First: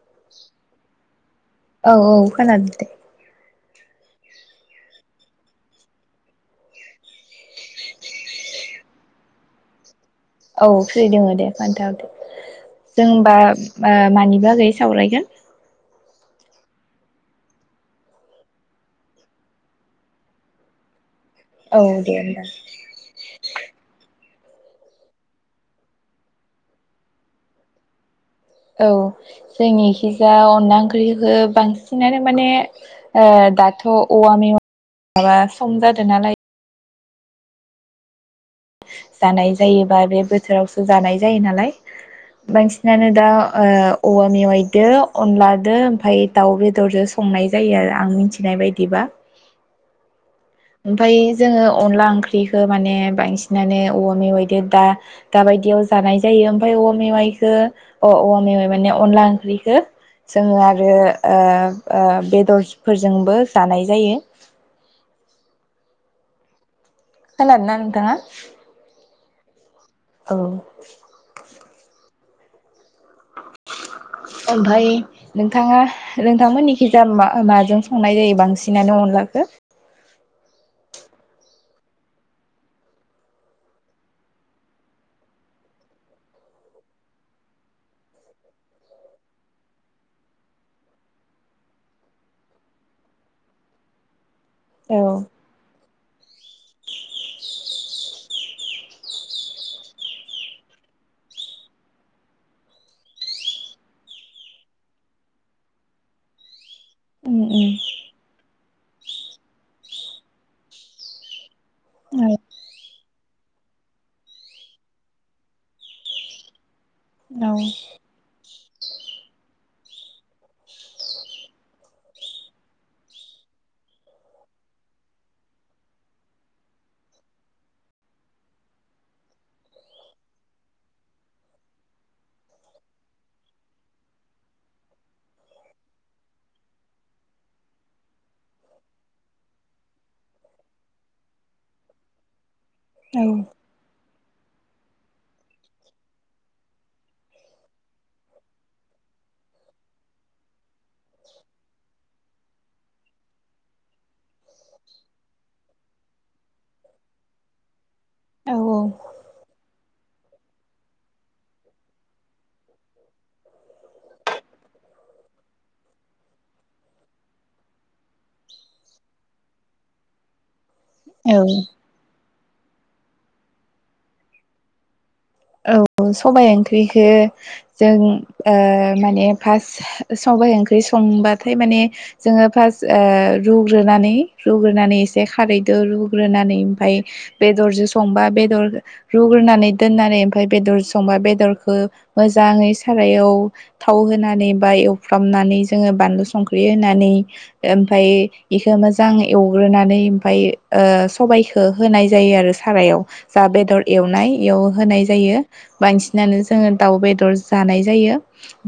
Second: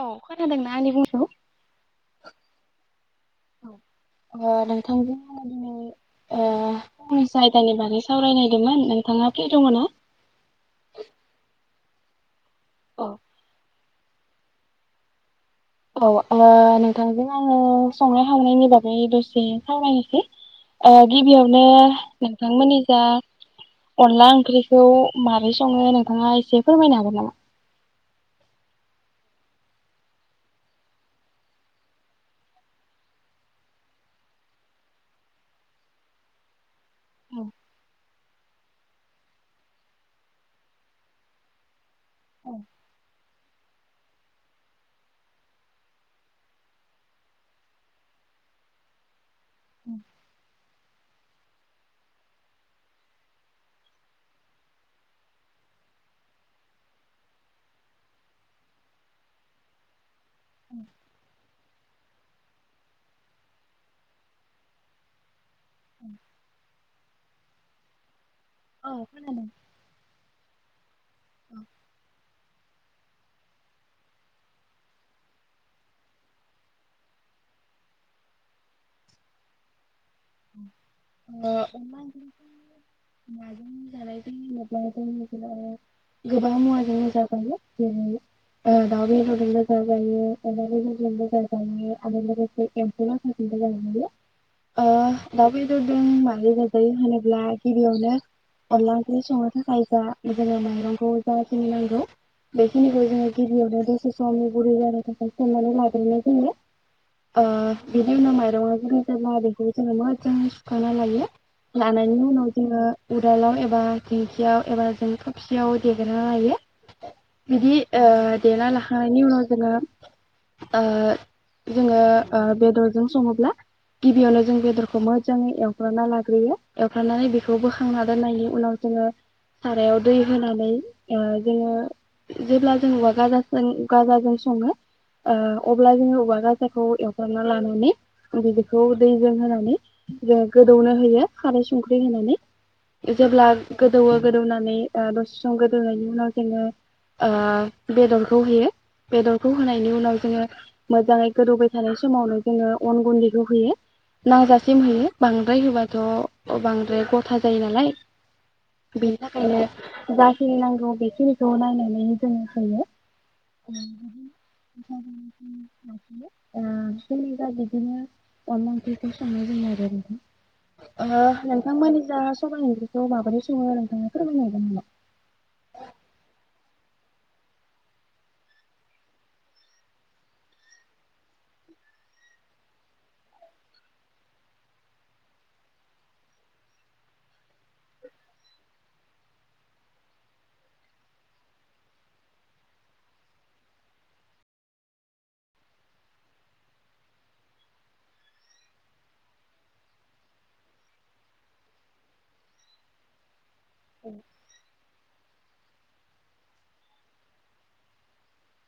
औ खोनादोंना आंनि बुंनायखौ? औ औ खोनादों दे ओ नोंथांजों आङो दिनै ओ आंनि जायगानि बागै सावरायनो नायदोंमोन नोंथाङा फ्रि दङ ना? औ फ्रि दङ दे खोन्थाहरदो औ जों बा ओह मानि बागै सावरायगोन? औ ओ नोंथांजों आङो संनाय खावनायनि बागै दसे खावरायनोसै ओ गिबियावनो औ दे होमबा नोंथांमोननि जा अनला ओंख्रिखौ मारै सङो नोंथाङा एसे फोरमायनो हागोन नामा? औ जोंनिखिजा अनला ओंख्रिखौ बांसिनानो माने ओ दाथ' औवा मे [inaudible] माबा सम जादों नालाय औ जानाय जायोबा बे बोथोरावसो जानाय जायो नालाय औ बांसिनानो दा ओ औवा मेवायदो अनलादो ओमफ्राय दाउ बेदरजों संनाय जायो आरो आं मिथिनाय बायदिबा। उम ओमफाय जोङो अनला ओंख्रिखौ माने बांसिनानो औवा मेवाइजों दा दाबायदियाव जानाय जायो ओमफाय औवा मेवाइखौ अह औवा मेवाइ माने अनला ओंख्रिखो जोङो आरो ओ ओ बेदरफोरजोंबो जानाय जायो। उम खोनादों ना नोंथाङा? औ खोनादों। औ ओमफाय नोंथाङा नोंथांमोननिखिजा माजों संनाय जायो बांसिनानो अनलाखो? ओह अनला ओंख्रिखौ माजों जानायजों होनोब्ला जों मिथिनो हायो गोबां मुवाजोंनो जाजायो जेरै ओ दाउ बेदरजोंनो जाजायो अमा बेदरजोंबो जाजायो आरो लोगोसे एम्फौलाथाफोरजोंबो जाजायो। औ [unintelligible] माजो जाजायो होनोब्ला गिबियावनो अनला ओंख्रि संनो थाखाय जा जोङो माइरंखौ जाखिनि नांगौ बेखिनिखौ जोङो गिबियावनो दसे समनि गुरै जानो थाखाय सोमनानै लाग्रोनाय जायो। उम ओ उम बिनि उनाव माइरङा गुरै जाब्ला बेखौ जोङो मो जाङै सुखांना लायो लानायनि उनाव जोङो उदालाव एबा दिंखियाव एबा जों थबसियाव देग्रोना लायो औ बिदि ओ देना लाखांनायनि उनाव जोङो ओ जोङो ओ बेदरजों सङोब्ला गिबियावनो जों बेदरखौ खौ मोजाङै एवग्रोना लाग्रोयो एवफ्रामनानै बेखौ बोखांना दोननायनि उनाव जोङो सारायाव दै होनानै ओ जोङो जेब्ला जों औवा गाजाजों गाजाजों सङो ओ अब्ला जोङो औवा गाजाखौ एवफ्रामना लानानै बिखौ दैजों होनानै जा गोदौनो होयो खारै संख्रि होनानै औ जेब्ला गो दौवो गोदौनानै ओ दसे सम गोदौनायनि उनाव जोङो ओ बेदरखौ होयो बेदरखौ होनायनि उनाव जोङो मोजाङै गोदौबाय थानाय समावनो जोङो अन गुन्दैखौ होयो नांजासे थ' बांद्राय गथा जायो नालाय औ बेनि थाखायनो जाखिनि नांगौ बेखिनिखौ नायनानै जोङो सङो ओ जोंनि जा बिदिनो अनला ओंख्रिखौ सङो। संनाय जायो आरो बेखौ औ ओ नोंथांमोनि जा सबाइ ओंख्रिखौ माबोरै सङो नोंथाङा फोरमायनो हागोन नामा? औ सबाय ओंख्रिखौ जों माने पास्ट सबाइ ओंख्रि संबाथाय माने जोङो पास्ट रुग्रोनानै रुग्रोनानै एसे खारैदो रुग्रोनानै ओमफाय बेदरजों संबा बेदर रुग्रोनानै दोननानै ओम फाय बेदरजो संबा बेदरखो मोजाङै सारायाव थाव होनानै बा एवफ्रामनानै जोङो बानलु संख्रि होनानै ओमफाय बेखौ मोजां एवग्रोनानै ओमफ्राय ओ सबाइखौ होनाय जायो आरो सारायाव जा बेदर एवनाय एयाव होनाय जायो बांसिनानो जोङो दाउ बेदरजो जानाय जायो।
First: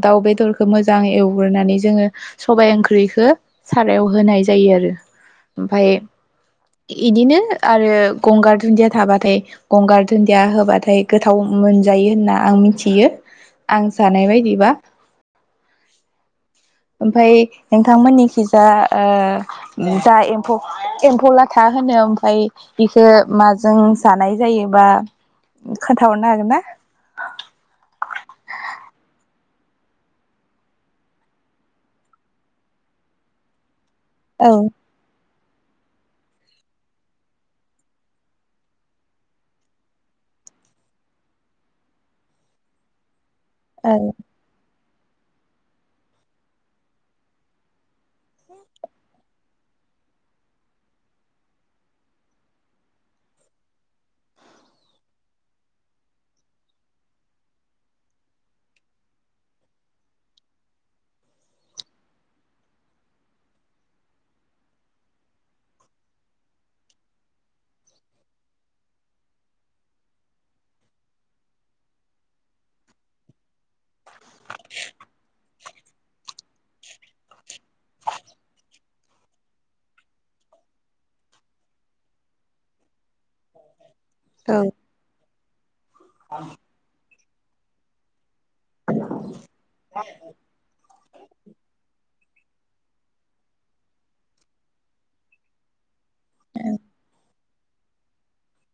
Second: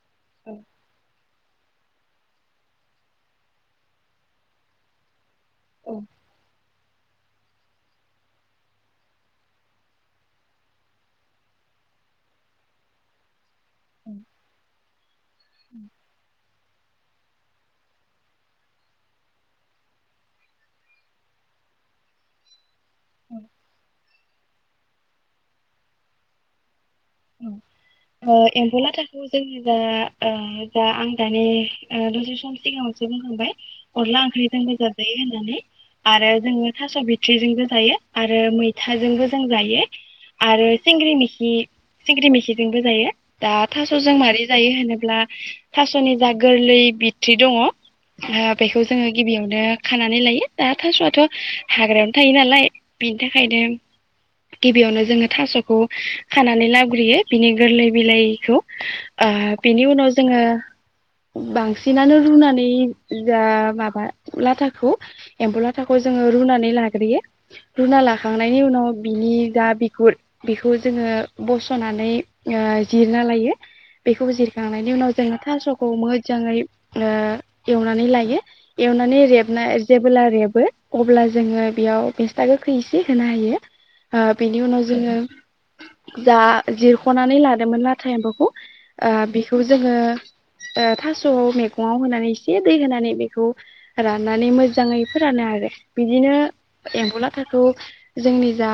दाउ बेदरखौ मोजां एव गोरनानै जोङो सबाय ओंख्रिखो सारायाव होनाय जायो आरो ओमफाय औ इदिनो आरो गंगार दुन्दिया थाबाथाय गंगार दुन्दिया होबाथाय गोथाव मोनजायो होनना आं मिथियो। आं जानाय बायदिबा ओमफाय नोंथांमोननिखिजा ओ जा एमफौ एम्फौ लाथा होनो ओमफाय इखो माजों जानाय जायोबा खोनथाहरनो हागोन ना? ओ एम्बौ लाथाखौ जोङो दा ओ जा आं दानि दसे सम सिगाङावसो बुंखांबाय अनला औ ओंख्रिजोंबो जाजायो होन नानै आरो जोङो थास' बिथ्रिजोंबो जायो आरो मैथाजोंबो जों जायो आरो सिंग्रि मिखि सिंग्रि मेखिजोंबो जायो द औ थास'जों मारै जायो होनो ब्ला थास'नि जा गोरलै बिथ्रि दङ ओ बेखौ जोङो गिबियावनो खानानै लायो दा थास'आथ' हाग्रायावनो थायो नालाय बिनि थाखायनो गिबियावनो जोङो थास'खौ खानानै लाब ग्रोयो बिनि गोरलै बिलाइखौ आ बिनि उनाव जोङो बांसिनानो रुनानै जा माबा लाथाखौ एमफौ लाथाखौ जोङो रुनानै लाग्रोयो रुना लाखांनायनि उनाव बिनि गा बिगुर बस सनानै जिरना लायो। बेखौ जिरखांनायनि उनाव जों थास' खौ मोजाङै एवनानै लायो एवनानै रेबना जेबोला रेबो अब्ला जोङो बेयाव मिस्था गोखै एसे होना हो यो आ औ बिनि उनाव जोङो जा फनानै लादोमोन लाथा एमफौखौ ओ बिखौ जोङो थास'आव मैगङाव होनानै से दै होनानै बेखौ राननानै मोजाङै फोरानो आरो। बिदिनो एमफौ ला थाखौ जोंनि जा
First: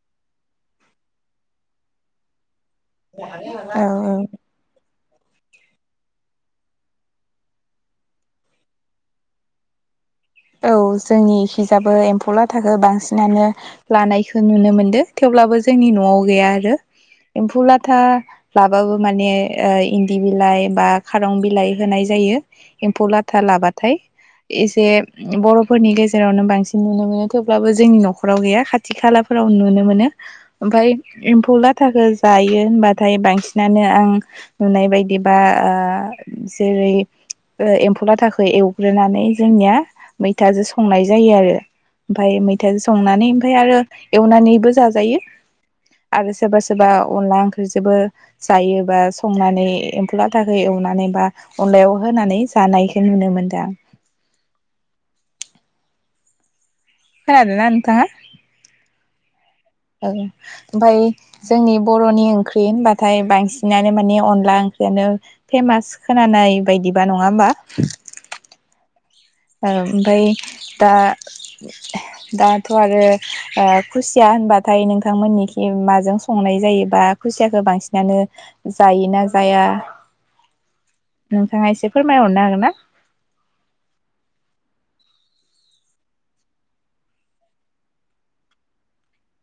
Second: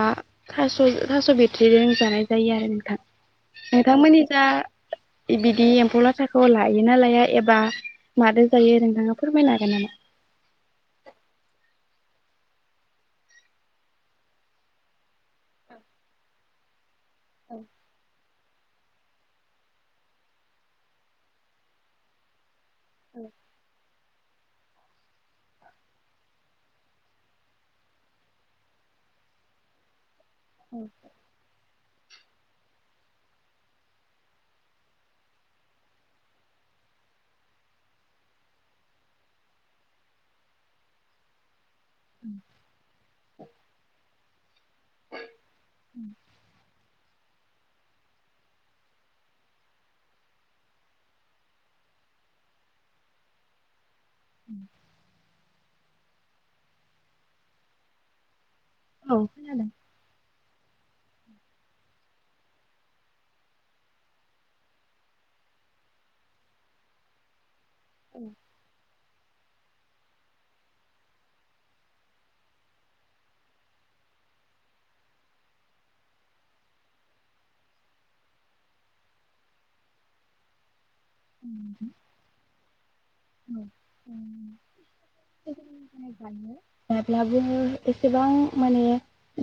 थास' थास' बिथ्रिजों जानाय जायो आरो नों थां औ औ नोंथांमोननि जा बिदि एम्फौ लाथाखौ लायो ना लाया एबा मादो जायो नोंथाङा फोरमायनो हागोन नामा? फौ लाथाखो बांसिनानो लानायखौ नुनो मोनदो थेवब्लाबो जोंनि न'आव गैया आरो। एमफौ लाथा लाबाबो माने इन्दि बिलाइ बा खारं बिलाइ होनाय जायो। एम्फौ लाथा लाबाथाय एसे बर'फोरनि गेजेरावनो बांसिन नुनो मोनो थेवब्लाबो जोंनि न'खराव गैया खाथि खालाफोराव नुनो मोनो। ओमफाय एम्फौ लाथाखो जायो होनबाथाय बांसिनानो आं नुनाय बायदिबा ओ जेरै ओ एम्फौ लाथाखौ एवग्रोनानै जोंनिया मैथाजो संनाय जायो आरो। ओमफाय मैथाजो संनानै ओमफ्राय आरो एवनानैबो जाजायो आरो सोरबा सोरबा अनदला ओं जोबो जायोबा संनानै एम्फौ लाथाखौ एवनानै बा अनलायाव होनानै जानायखो नुनो मोनदां। [inaudible] खोनादों ना नोंथाङा। औ खोनादों। ओं ओमफाय जोंनि बरनि ओंख्रि होनबाथाय बांसिनानो माने अनला ओंख्रियानो फेमास खोनानाय बायदिबा नङा होमबा? औ। ओमफाय दा दाथ आरो ओ खुसिया होनबाथाय नोंथांमोननिखि माजों संनाय जायो बा खुसियाखौ बांसिनानो जायो ना जाया। नोंथाङा एसे फोरमायहरनो हागोन ना। औ उम। जायो जाब्लाबो एसेबां माने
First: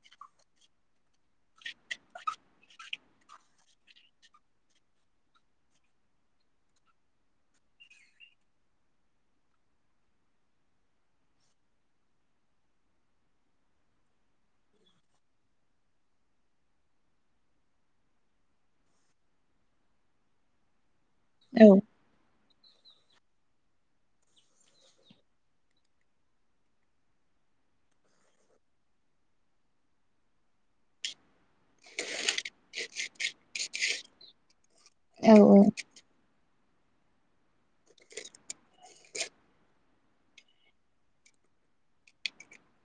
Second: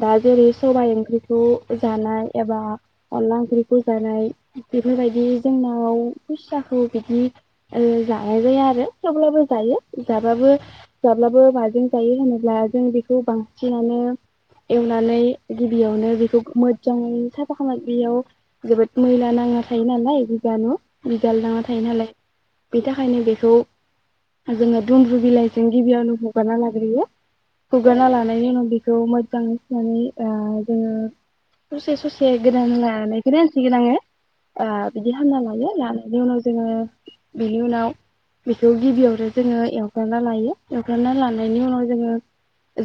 दा जेरै सबाय ओंख्रिखौ जानाय एबा अनला ओंख्रिखौ जानाय बेफोरबायदि जोंनाव खुसियाखौ बिदि ओ जानाय जाया आर रो थवब्लाबो जायो जाबाबो जाब्लाबो माजों जायो होनोब्ला जों बेखौ बांसिनानो एवनानै गिबियावनो बेखौ मोजाङैनो साफा खालाम बेयाव जोबोद मैला नाङा थायो नालाय बिजानु। बिगाल नांना औ थायो नालाय। बि थाखायनो बेखौ। जोङो दुमन्द्रु बिलाइजों गिबियावनो हुगारना लाग्रोयो हुगारना लानायनि उनाव बेखौ मोजाङै सुनानै ओ जोङो ससे ससे गोदानायखौनो होनसिगोन आङो। ओ बिदि औ हांना लायो लानायनि उनाव ज जोङो बेनि उनाव बेखौ गिबियावनो जोङो एवफ्रामना लायो एवफ्रामना लानायनि उनाव जोङो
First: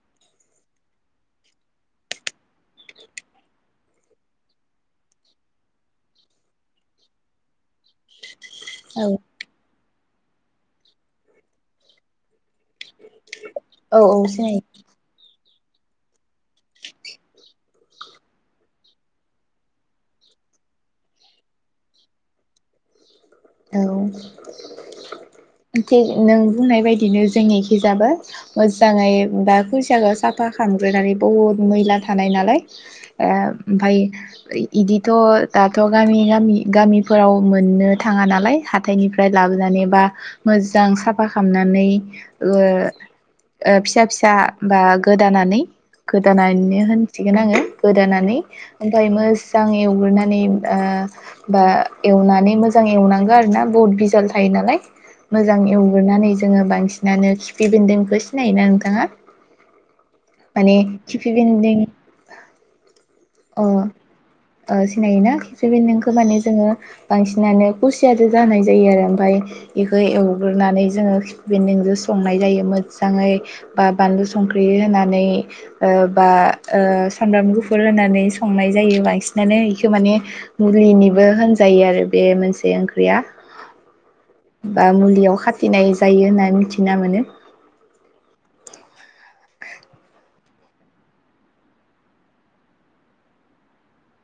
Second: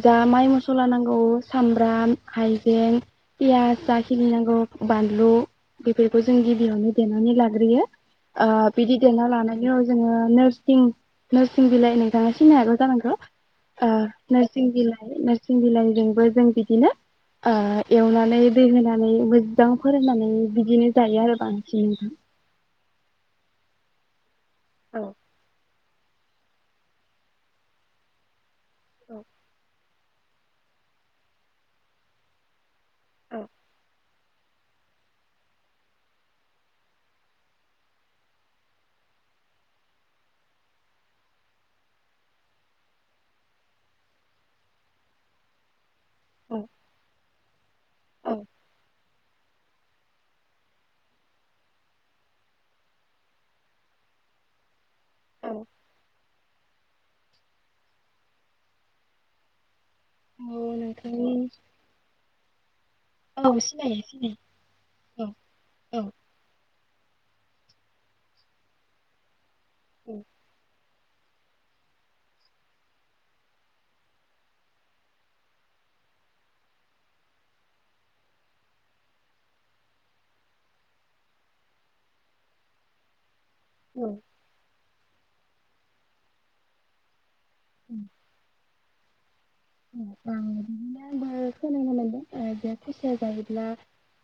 जा माइ मसला नांगौ सामब्राम हाइजें पियास जा खिनि नांगौ बानलु बेफोरखौ जों गिबियावनो देनानै लाग्रोयो। ओ बिदि औ देना लानायनि अ जोङो नोर सिं नोरसिं बिलाइ नोंथाङा सिना हागौ जानांगौ ओ औ औ सिनायो नोरसिं बिलाइ नोर सिं बिलाइजोंबो जों बिदिनो ओ एवनानै दै होनानै मोजां फोरोंनानै बिदिनो जायो आरो बांसिन नोंथां। औ। औ एखे नों बुंनाय बायदिनो जोंनिखि जायबो। मोजाङै औ बा खुस साखौ साफा खालामग्रोनानै बहुद मैला थानाय नालाय। ओ ओमफाय। इ इदिथ दाथ गामि गामि गामिफोराव मोननो थाङा नालाय हाथायनिफ्राय लाबोनानै बा मोजां साफा खालामनानै ओ ओ फिसा फिसा बा गोदानानै गोदानानैनो होनसिगोन आङो औ गोदानानै ओमफाय मोस जां एवग्रोनानै ओ बा एवनानै मोज मोजां एवनांगौ आरोना बहुत बिजानु थायो नालाय। औ मोजां एवग्रोनानै जोङो बांसिन। नानो खिफि बेन्दों बेखौ सिनायोना नोंथाङा? माने औ खिफि नोंथांनि बेन्दों। औ अ सिनायो सिनायो ओ सिनायोना औ खिफि औ बेन्दोंखौ माने जोङो बांसिनानो खुसिजों जानाय जायो आरो ओमफ्राय बेखौ एवग्रोनानै जोङो खिफि बेन्दोंजों संनाय जायो मोजाङै बा बानलु संख्रि होनानै ओ बा ओ सामब्राम गुफुर होनानै माने संनाय जायो बांसिनानो इखौ माने मुलिनिबो होनजायो आरो बे मोनसे ओंख्रैया। औ औ बा मुलियाव खाथ थिनाय जायो होननानै मिथिना मोनो। उम ओम बा बिदिनो आंबो खोनानो मोनदों ओ बे खुसिया जायोब्ला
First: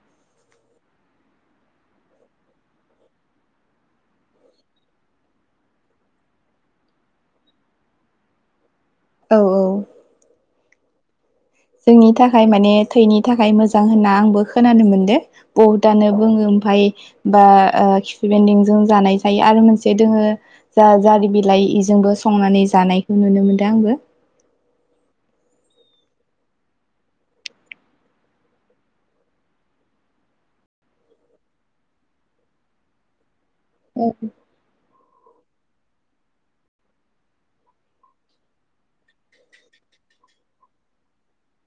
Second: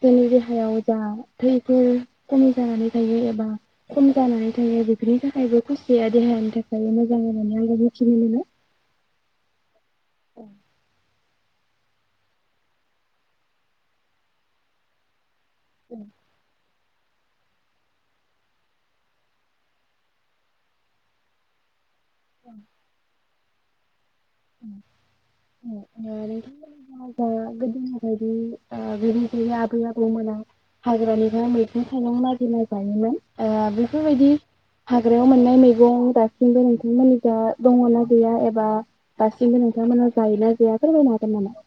जोंनि देहायाव जा थैफोर खमि जानानै थायो एबा खम जानानै थायो बेफोरनि थाखायबो खुसिया देहानि थाखाय मोजां होननानै आंबो मिथिनो मोनो। औ औ औ जोंनि थाखाय माने थैनि थाखाय मोजां होनना आंबो खोनानो मोनदों। बुहुदआनो बुङो ओमफाय बा ओ खिफि बेन्दोंजों जानाय जायो आरो मोनसे दोङो जा जारि बिलाइ इजोंबो संनानै जानायखौ नुनो मोनो। दा आंबो ओ नोंथांमोननि दिनावबो गोदोनि बायदि [unintelligible] आबै आबौमोना हाग्रानिफ्राय मैगं थाइगं नागिरना जायोमोन। ओ बेफोरबायदि हाग्रायाव मोननाय मैगं दासिमबो नोंथांमोननि जा दङना गैया एबा दासिमबो नोंथांमोना जायोना जाया फोरमायनो हागोन नामा?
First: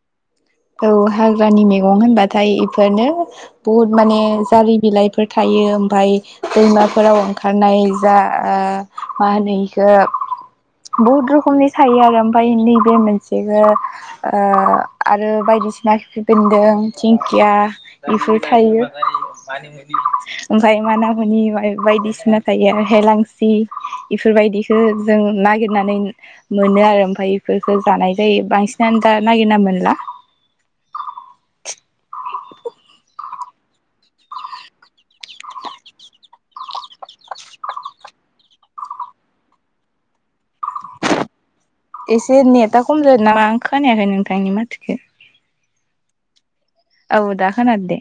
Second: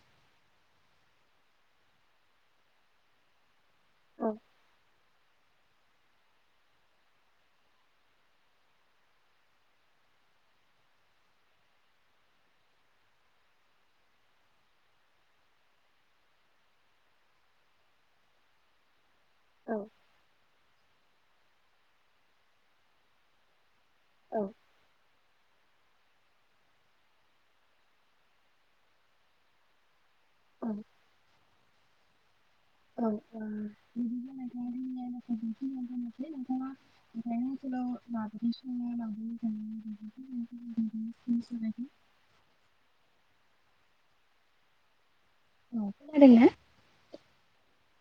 औ हाग्रानि मैगं होनबाथाय इफोरनो बहुत माने औ जारि बिलाइफोर थायो ओमफाय दैमाफोराव ओंखारनाय जा ओ मा होनो इखौ बुहुद रखमनि थायो आरो ओमफाय नैबे मोनसेखौ ओ आरो बायदिसिना खिफि बेन्दों दिंखिया बेफोर थायो। माने औ बिदिन्थि ओमफाय माना मुनि बाय- बायदिसिना थायो आरो हेलांसि औ ओ इफोरबायदिखो जों नागिरनानै मोनो आरो ओमफाय बेफोरफोरखौ जानाय जायो बांसिनानो दा नागिरना मोनला। औ [inaudible] औ बा [unintelligible] एसे नेटा खम जादों नामा? खोनायाखै नोंथांनि माथोखो अ खोनादोंना? औ दा खोनादो दे।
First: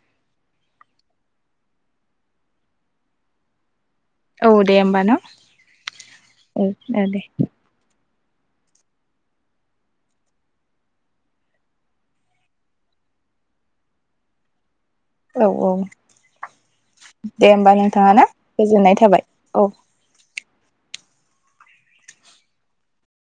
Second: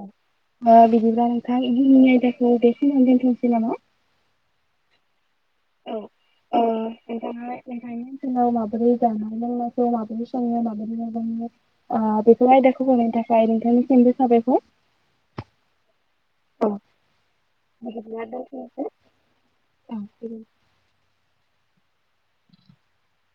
ओ बिदिब्ला नोंथां जोंनि आयदाखौ बेखिनियावनो दोनथनोसै नामा? औ दे होमबा न। औ औ ओ दे। नाव माबोरै जानाय लोंनायखौ माबोरै सङो माबोरै माबो ओ बेफोर आयदाखौ बुंनो थाखाय नोंथांनिसिमबो साबायखर। औ औ औ दे होमबा नोंथाङा ना बिदिब्ला दोनथ'नोसै। गोजोननाय थाबाय औ।